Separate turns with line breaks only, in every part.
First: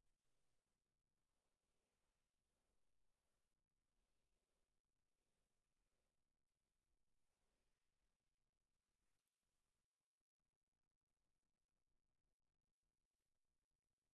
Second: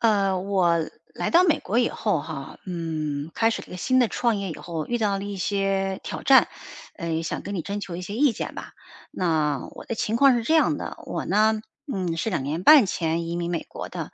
我来到美国以后哈，开始了一个新的创业以后，遇到了一些挑战，想跟你征求一些意见吧。那我的情况是这样的，我呢，是2年半前移民美国的，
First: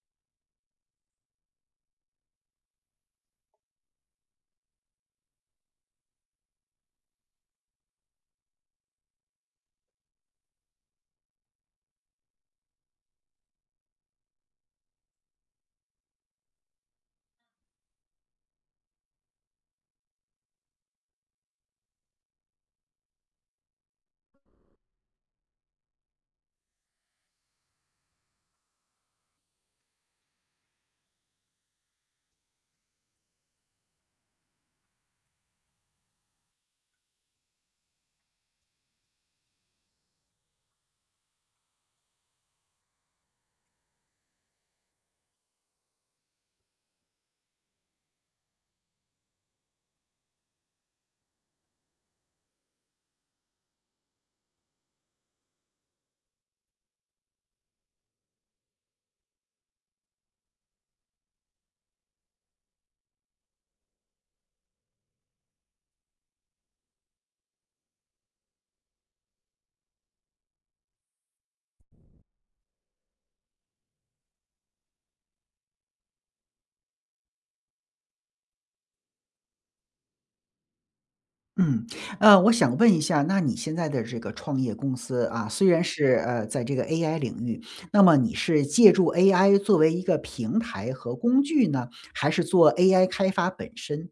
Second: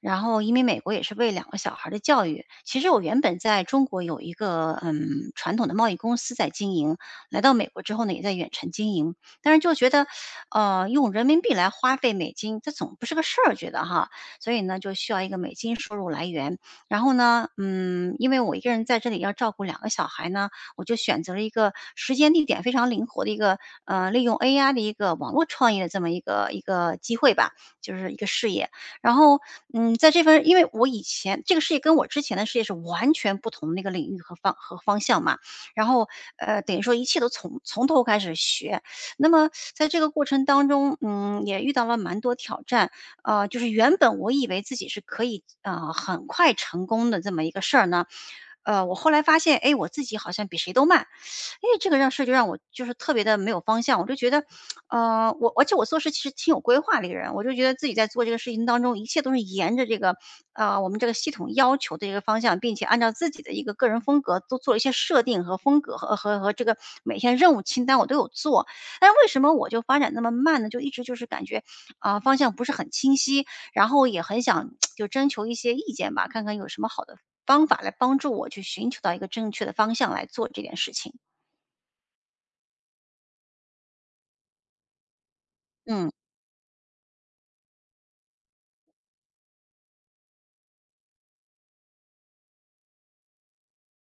然后移民美国也是为2个小孩儿的教育。其实我原本在中国有一个传统的贸易公司在经营，来到美国之后呢，也在远程经营，但是就觉得，用人民币来花费美金，这总不是个事儿，觉得哈。所以呢就需要一个美金收入来源。然后呢，因为我一个人在这里要照顾两个小孩呢，我就选择了一个时间地点非常灵活的一个，利用 AI 的一个网络创业的这么一个机会吧，就是一个事业。然后，在这份，因为我以前这个事业跟我之前的事业是完全不同的一个领域和方向嘛，然后，等于说一切都从头开始学。那么在这个过程当中，也遇到了蛮多挑战。就是原本我以为自己是可以，很快成功的这么一个事儿呢，我后来发现，哎，我自己好像比谁都慢，哎，这个让事儿就让我就是特别的没有方向，我就觉得，而且我做事其实挺有规划的一个人，我就觉得自己在做这个事情当中，一切都是沿着这个，我们这个系统要求的一个方向，并且按照自己的一个个人风格都做了一些设定和风格和这个每天任务清单我都有做，但是为什么我就发展那么慢呢？就一直就是感觉啊，方向不是很清晰，然后也很想 就征求一些意见吧，看看有什么好的方法来帮助我去寻求到一个正确的方向来做这件事情。
嗯，我想问一下，那你现在的这个创业公司啊，虽然
嗯，
是在这个 AI 领域，那么你是借助 AI 作为一个平台和工具呢，还是做 AI 开发本身？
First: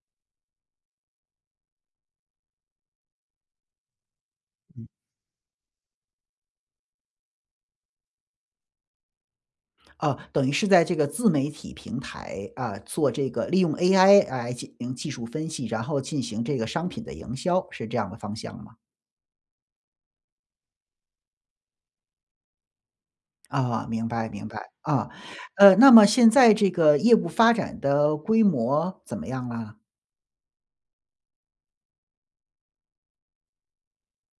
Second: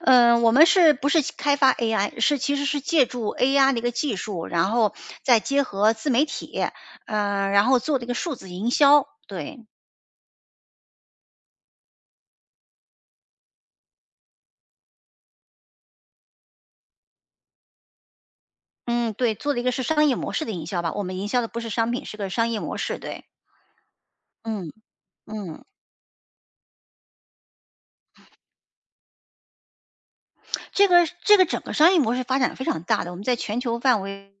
嗯，我们是不是开发 AI？是其实是借助 AI 的一个技术，然后再结合自媒体，然后做的一个数字营销。对，
啊，等于是在这个自媒体平台啊，做这个利用 AI 来进行技术分析，然后进行这个商品的营销，是这样的方向吗？
嗯，对，做的一个是商业模式的营销吧。我们营销的不是商品，是个商业模式。对，
啊，明白明白
嗯
啊，
嗯。
那么现在这个业务发展的规模怎么样啦？
这个整个商业模式发展非常大的，我们在全球范围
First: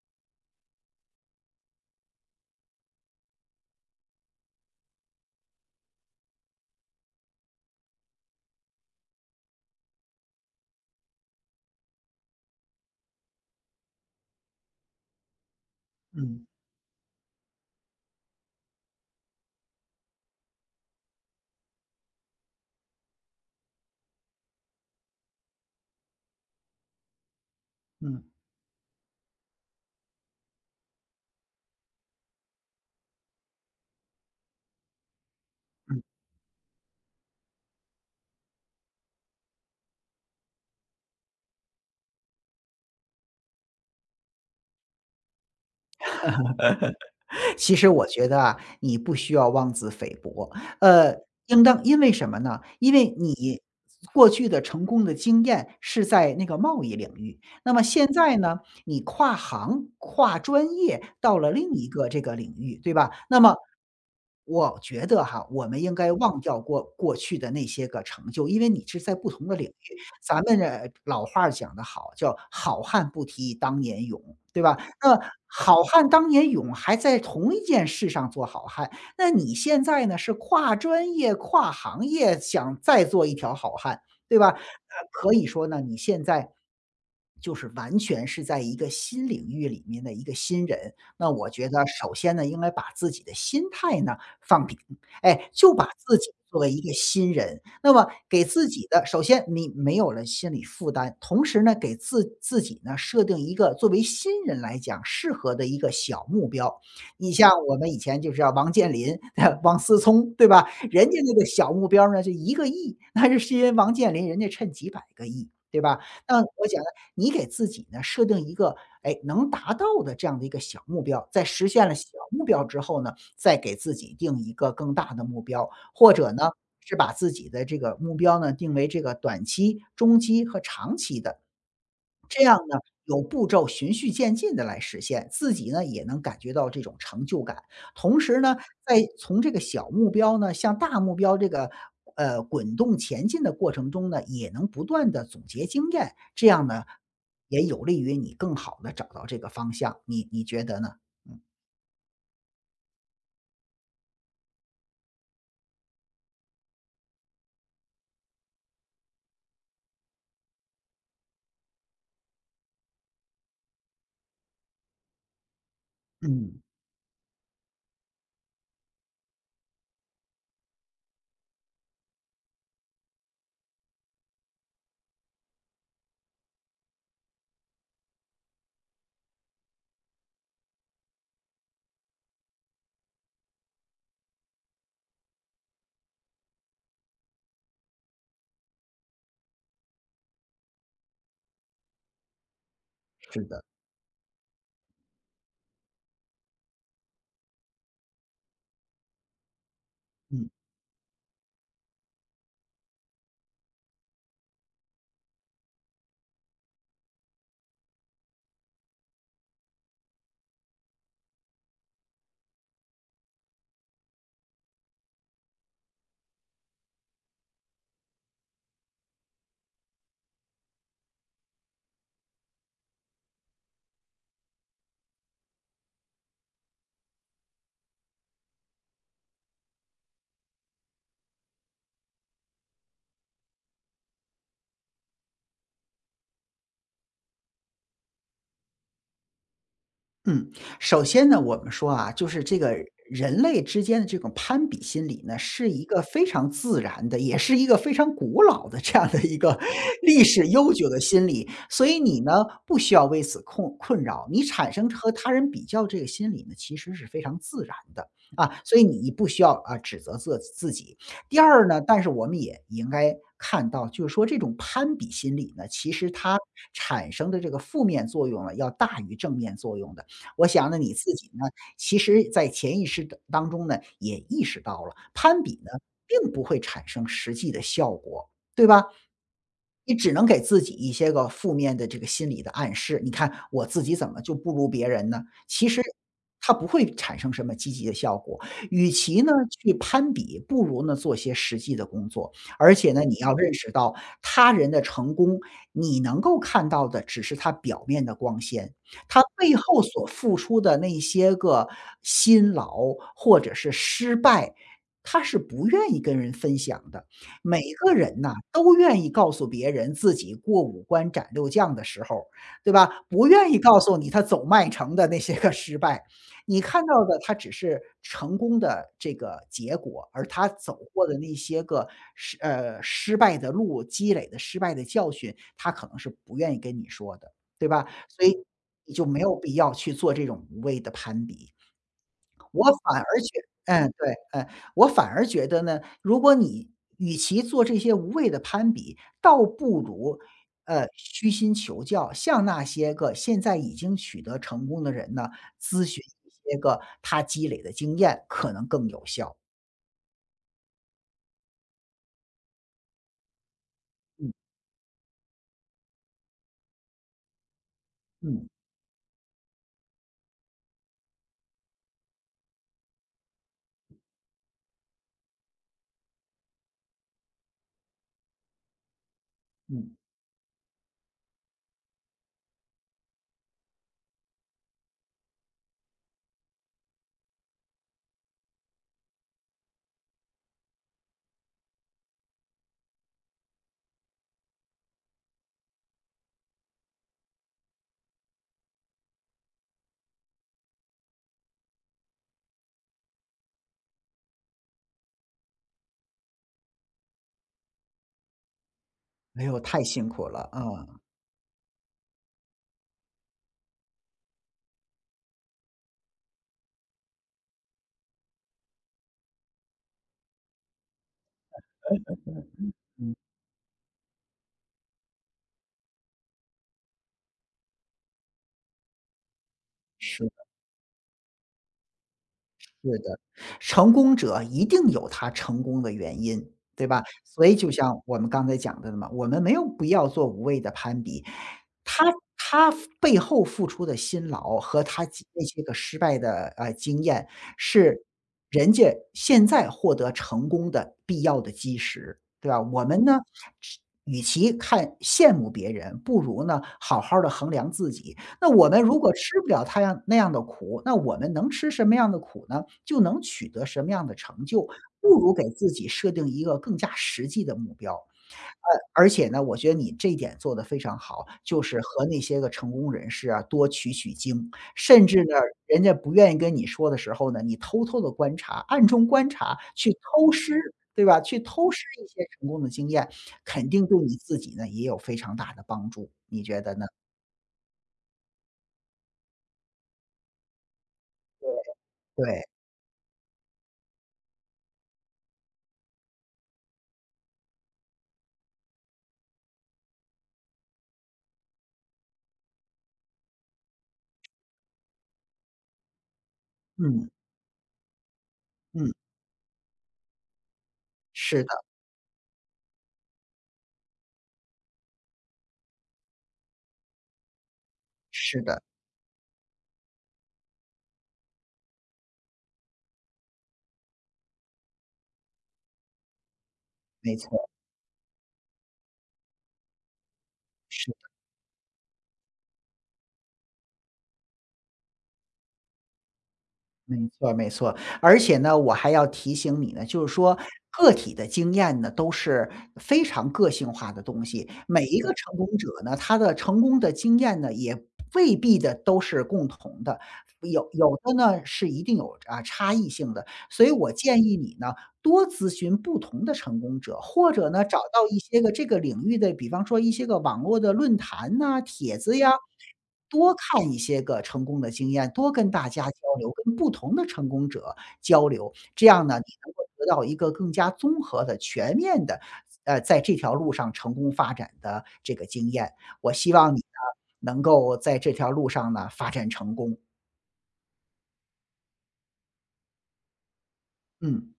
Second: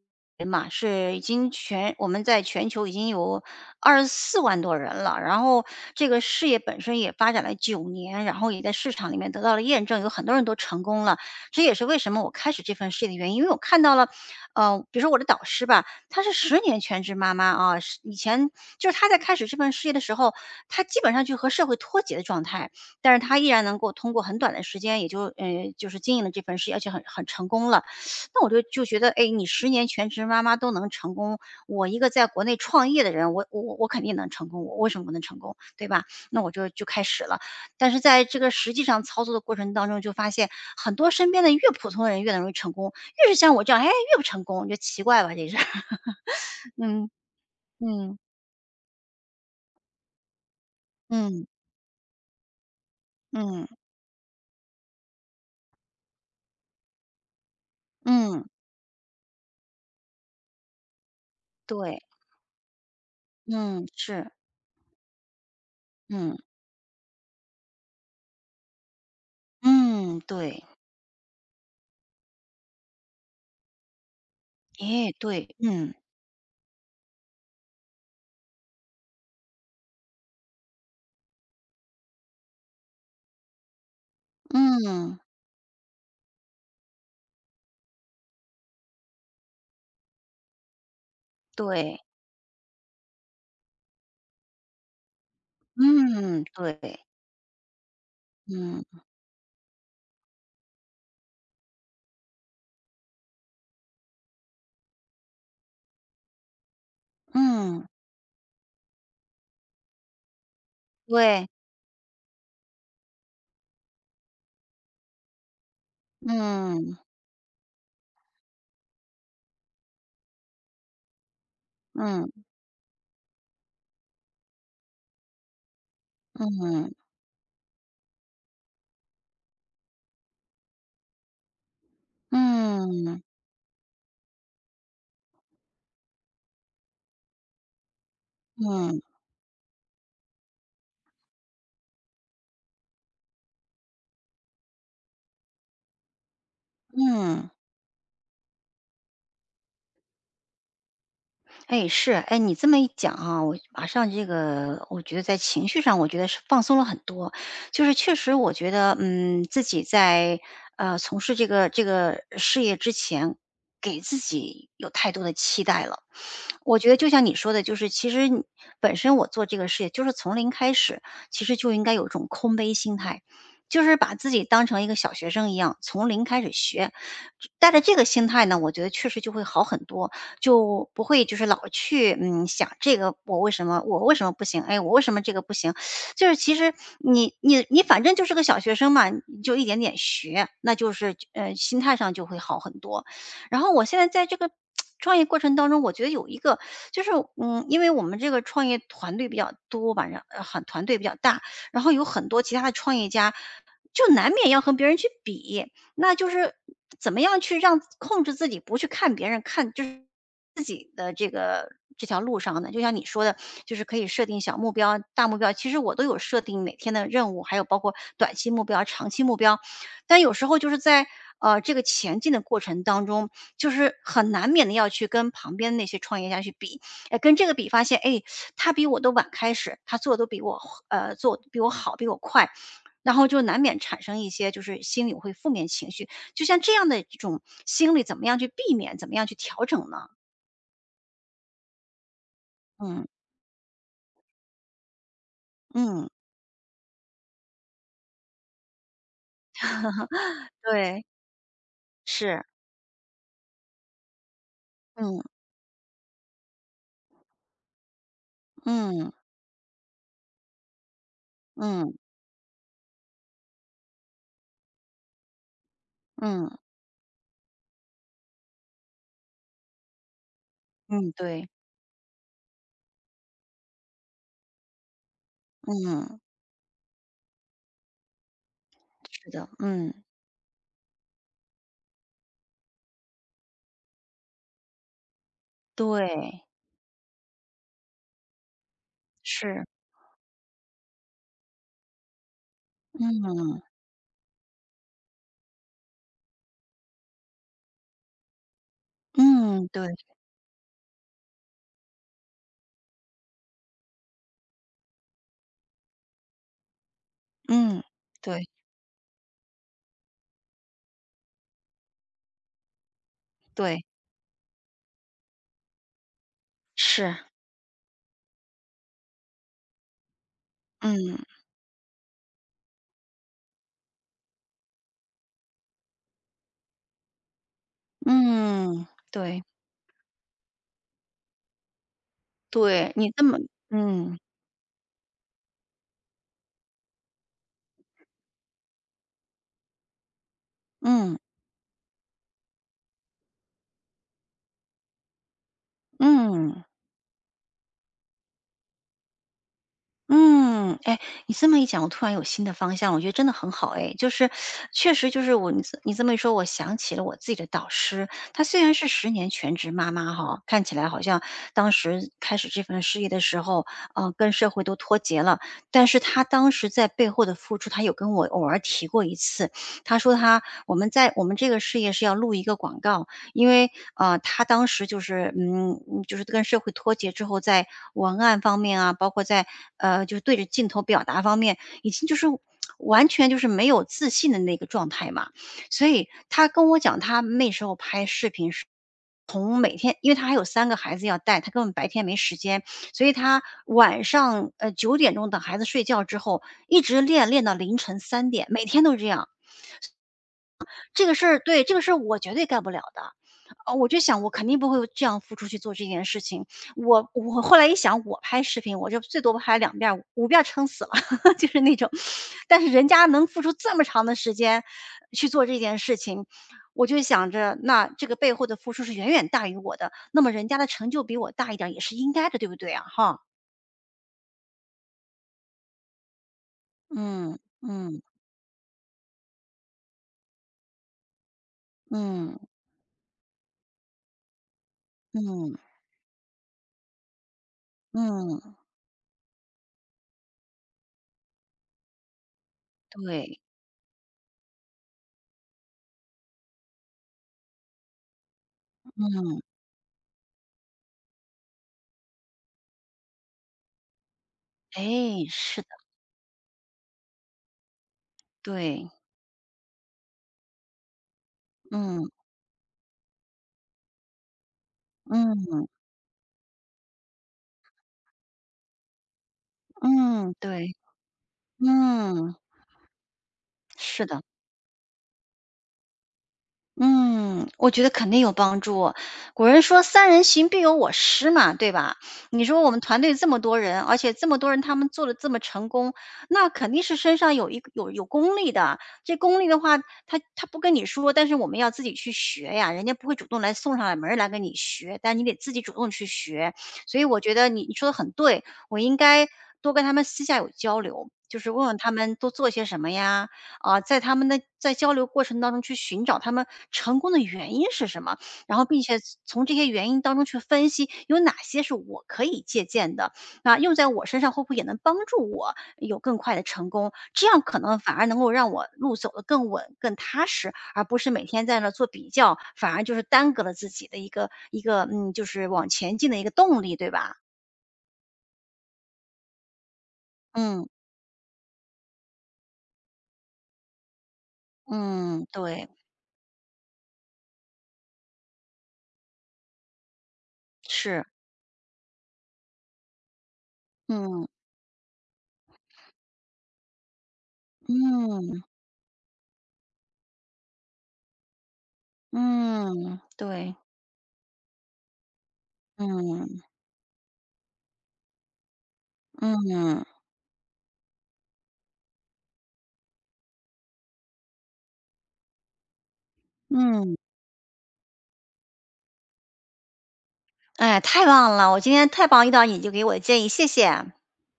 嘛，是已经全我们在全球已经有24万多人了。然后这个事业本身也发展了9年，然后也在市场里面得到了验证，有很多人都成功了。这也是为什么我开始这份事业的原因，因为我看到了，比如说我的导师吧，她是
嗯
十年全职妈妈啊，是以前就是她在开始这份事业的时候，她基本上就和社会脱节的状态。但是他依然能够通过很短的时间，也就就是经营了这份事业，而且很成功了。
嗯嗯。
那我就觉得，哎，你十年全职妈妈都能成功，我一个在国内创业的人，我肯定能成功，我为什么不能成功，对吧？那我就开始了。但是在这个实际上操作的过程当中，就发现很多身边的越普通的人越能容易成功，越是像我这样，哎，越不成功，你就奇怪吧，这是，嗯
其实我
嗯
觉得啊，你不需要妄自菲薄，呃，
嗯
应当因为什么呢？因为你
嗯
过去的成功的经验是在那个贸易领域，那么现在
嗯，
呢，你跨行、跨专业到了另一
对，
个这个领域，对吧？那么
嗯是，
我觉得哈，我们应该
嗯
忘掉过去的那些个成就，因为你是在不同的领域。
嗯
咱们
对。
老话儿讲得好，叫"好汉不提当年勇"，对吧？
诶，
那
对，
好
嗯，
汉当年勇，还在同一件事上做好汉。那你现在呢，是跨专业、跨行业，想再做一条好汉，对吧？那
嗯，
可以说呢，你现在就是完全是在一个新领域里面的一个新人。那我觉得
对，
首先呢，应该把自己的心态呢，放平，哎，就把自己
嗯，
作为
对，
一个新人，那么给自
嗯，
己的首先你没有了心理负担，同时呢，给自己呢设定一个作为新人来讲适合的一个小目标。你像我
嗯，
们以前就是要王健林、王思聪，对吧？人家那个
对，
小目标呢就一个亿，那是因为王健林人家趁几百个亿，对吧？那我讲呢，
嗯，
你给自己呢设定一个，哎，能达到的这样的一个小目标，在实现了小
嗯，
目标之后呢，再给自己定一个更大的目标，或者呢，
嗯，
是把自己的这个目标呢定为这个短期、中期和长期的，这样呢有
嗯，
步骤、循序渐进的来实现，自己呢也能感觉到这种成就感。同时呢，
嗯，
在从这个小目标呢向大目标这个滚动前进的过程中呢，也能不断的总结经验，这样呢
嗯。
也有利于你更好的找到这个方向。你觉得呢？
哎，是，哎，你这么一讲啊，我马上这个，我觉得在情绪上，我觉得是放松了很多。就是确实，我觉得，自己在从事这个事业之前，给自己有太多的期待了。
嗯，
我觉得就像你说的，就是其实你本身我做这个事业就是从零开始，其实就应该有一种空杯心态，就是把自己当成一个小学生一样，从零开始学。带着这个心态呢，我觉得确实就会好很多。就不会就是老去想这个我为什么不行？哎，我为什么这个不行？就是其实你反正就是个小学生嘛，你就一点点学，那就是心态上就会好很多。
是的，
然后我现在在这个创业过程当中，我觉得有一个就是，因为我们这个创业团队比较多吧，
嗯。
团队比较大，然后有很多其他的创业家，就难免要和别人去比，那就是怎么样去让控制自己不去看别人，看就是这条路上呢，就像你说的，就是可以设定小目标、大目标，其实我都有设定每天的任务，还有包括短期目标、长期目标。但有时候就是在这个前进的过程当中，就是很难免的要去跟旁边那些创业家去比，哎，跟这个比，发现哎，他比我都晚开始，他做的都比我做得比我好，比我快。然后就难免产生一些就是心里会负面情绪，就像这样的这种心理，怎么样去避免，怎么样去调整呢？
嗯，首先呢，我们说啊，就是这个
嗯
人类之间的这种攀比心理呢，是一个
嗯
非常自然的，也是一个非常古老的这样的一个 历史 悠久的
对，
心理。所以你呢，
是，
不需要为此困扰，你产生和他
嗯
人比较这个心理呢，其实是非常自然的啊。所以你
嗯
不需要啊指责自己。第二呢，
嗯
但是我们也应该看到，就是说这种攀比心理呢，其实它
嗯
产生的这个负面作用呢，要大于正面作用的。我想呢，你自
嗯，
己呢，
对，
其实在潜意识的当中呢，也意识到了攀比呢，
嗯，
并不会产生实际的效果，对吧？
是的，嗯，
你只能给自己一些个负面的这个心理的暗示，你看我自己怎么就不如别人呢？其实
对，
它不会产生什么积极的效果。与其呢
是，
去攀比，不如呢做些实际的工作。而且呢，你要认
嗯
识到他人的成功，你能够看到的只是他表面的光鲜，他背
嗯，
后
对，
所付出的那些个辛劳或者是失败，他是不愿意跟人分享的。每
嗯，
个人呐，
对
都愿意告诉别人自己过五关斩六将的时候，对吧？不愿意告
对，
诉你他走麦城的那些个失败，你看到的
是，
他只是成功的这个结果，而他走过的
嗯
那些个失败的路，积累的失败的教训，他可能是不愿意跟你说的，对吧？所以
嗯，
你就没有
对
必要去做这种无谓的攀比。我
对，
反
你
而
这
觉
么，
嗯，对，
嗯
嗯，我反而觉得呢，如果你与其做这些无谓的攀比，倒不如，呃，
嗯
虚心求教，向那些个现在已经取得成功的人呢，咨询一些
嗯。
个他积累的经验，可能更有效。
嗯，哎，你这么一讲，我突然有新的方向了，我觉得真的很好哎。就是
嗯，
确实就是我你这么一说，我想起了我自己的导师，她
嗯，
虽然是十年全职妈妈哈，看起来好像当时开始这份事业的时候，跟社会都脱节了，但是她当时在背后的付出，她有跟我偶尔提过一次，
嗯，
她说我们这个事业是要录一个广告，因为，他当时就是，就是跟社会脱节之后，在文案方面啊，包括在，就是对着镜头表达方面，已经就是完全就是没有自信的那个状态嘛。所以他跟我讲，他那时候拍视频是从每天，因为他还有3个孩子要带，他根本白天没时间，所以他晚上，9点钟等孩子睡觉之后，一直练到凌晨3点，每天都这样。
哎呦，太辛苦了，啊，
这个事儿，对，这个事儿我绝对干不了的。我就想我肯定不会这样付出去做这件事情。我后来一想，我拍视频，我就最多拍2遍儿5遍儿撑死了，就是那种。但
嗯，
是人家能付出这么长的时间去做这件事情，我就想着那这个背后的付出是远远大于我的，那
是。
么人家的成就比我大一点儿也是应该的，对不对啊？
是的，
哈，
成功者一定有他成功的原因，对吧？
嗯，
所以就像
嗯，
我们刚才讲的嘛，我们没有必要做无谓的攀比。他
嗯，
他背后付出的辛劳和他几那
嗯，
些个失败的经验，是
嗯，
人家现在获得成功的必要的基石，对吧？我们呢，
对，
只与其看羡慕别人，不如呢好好的衡量自己。那我们如果吃不了他样那样的苦，那我们能吃什么样的苦呢？就能取得什么样的成就，不
哎，
如给
是的，
自己设定一个更加实际的目标。呃，
对，
而且呢，我觉得你这一点做得非常好，就是和
嗯，
那些个成功人士啊多取取经，甚至呢，
嗯。
人家不愿意跟你说的时候呢，你偷偷地观察，暗中观察，去偷
嗯，
师，
对，
对吧？去偷师一些
嗯，
成功的经验，肯定对
是
你
的，
自己呢也有非常大的帮助，你觉得呢？
嗯，我觉得肯定有帮助。古人说"三人行必有我师"嘛，对吧？
对，对，
你说我们团队这么多人，而且这么多人他们做的这么成功，那肯定是身上有一个有功力的。这功力的话，他不跟你说，但是我们要自己去学呀，人家不会主动来送上来门儿来跟你学，但你得自己主动去学。所以
嗯。
我觉得你说的很对，我
嗯，
应该多跟他们私下有交流，就
是
是
的，
问问他们都做些什么呀，啊，在他们的在交流过程当中去寻找他们成功的原因是什么，
是
然
的，
后并且从这些原因当中去分析有哪些是我可以借鉴的，啊，用在我身上会不会也能帮助我有更快的成功？
没
这样
错，
可能反而能够让我路走得更稳、更踏实，而
是的，
不是每天在那做比较，反而就是耽搁了自己的一个一个嗯，就是往前进的一个动力，对
没
吧？
错，没错。而且呢，我还要提醒你呢，就是说
嗯
个体的经验呢，都是非常个性化的东西。每一个
嗯，
成功者
对，
呢，他的成功的经验呢，也未必的都是共同的，有有
是，
的呢是一定有啊差异性的。所以我建
嗯
议你呢，多咨询不同的成功者，或者呢，找到一些
嗯
个这个领域的，比方说一些个网络的论坛呐、帖子呀，
嗯，
多
对。
看一些个成功的经验，多跟大家交流，
嗯，
跟不同的成功者交流，这样呢，你能够
嗯，
得到一个更加综合的、全面的，呃，在这条路上成功发展的这个经验。我希望你呢，
嗯，
能够在这条路上呢发展成功。
哎，太棒了！我今天太棒遇到你，就给我建议，谢谢。
嗯。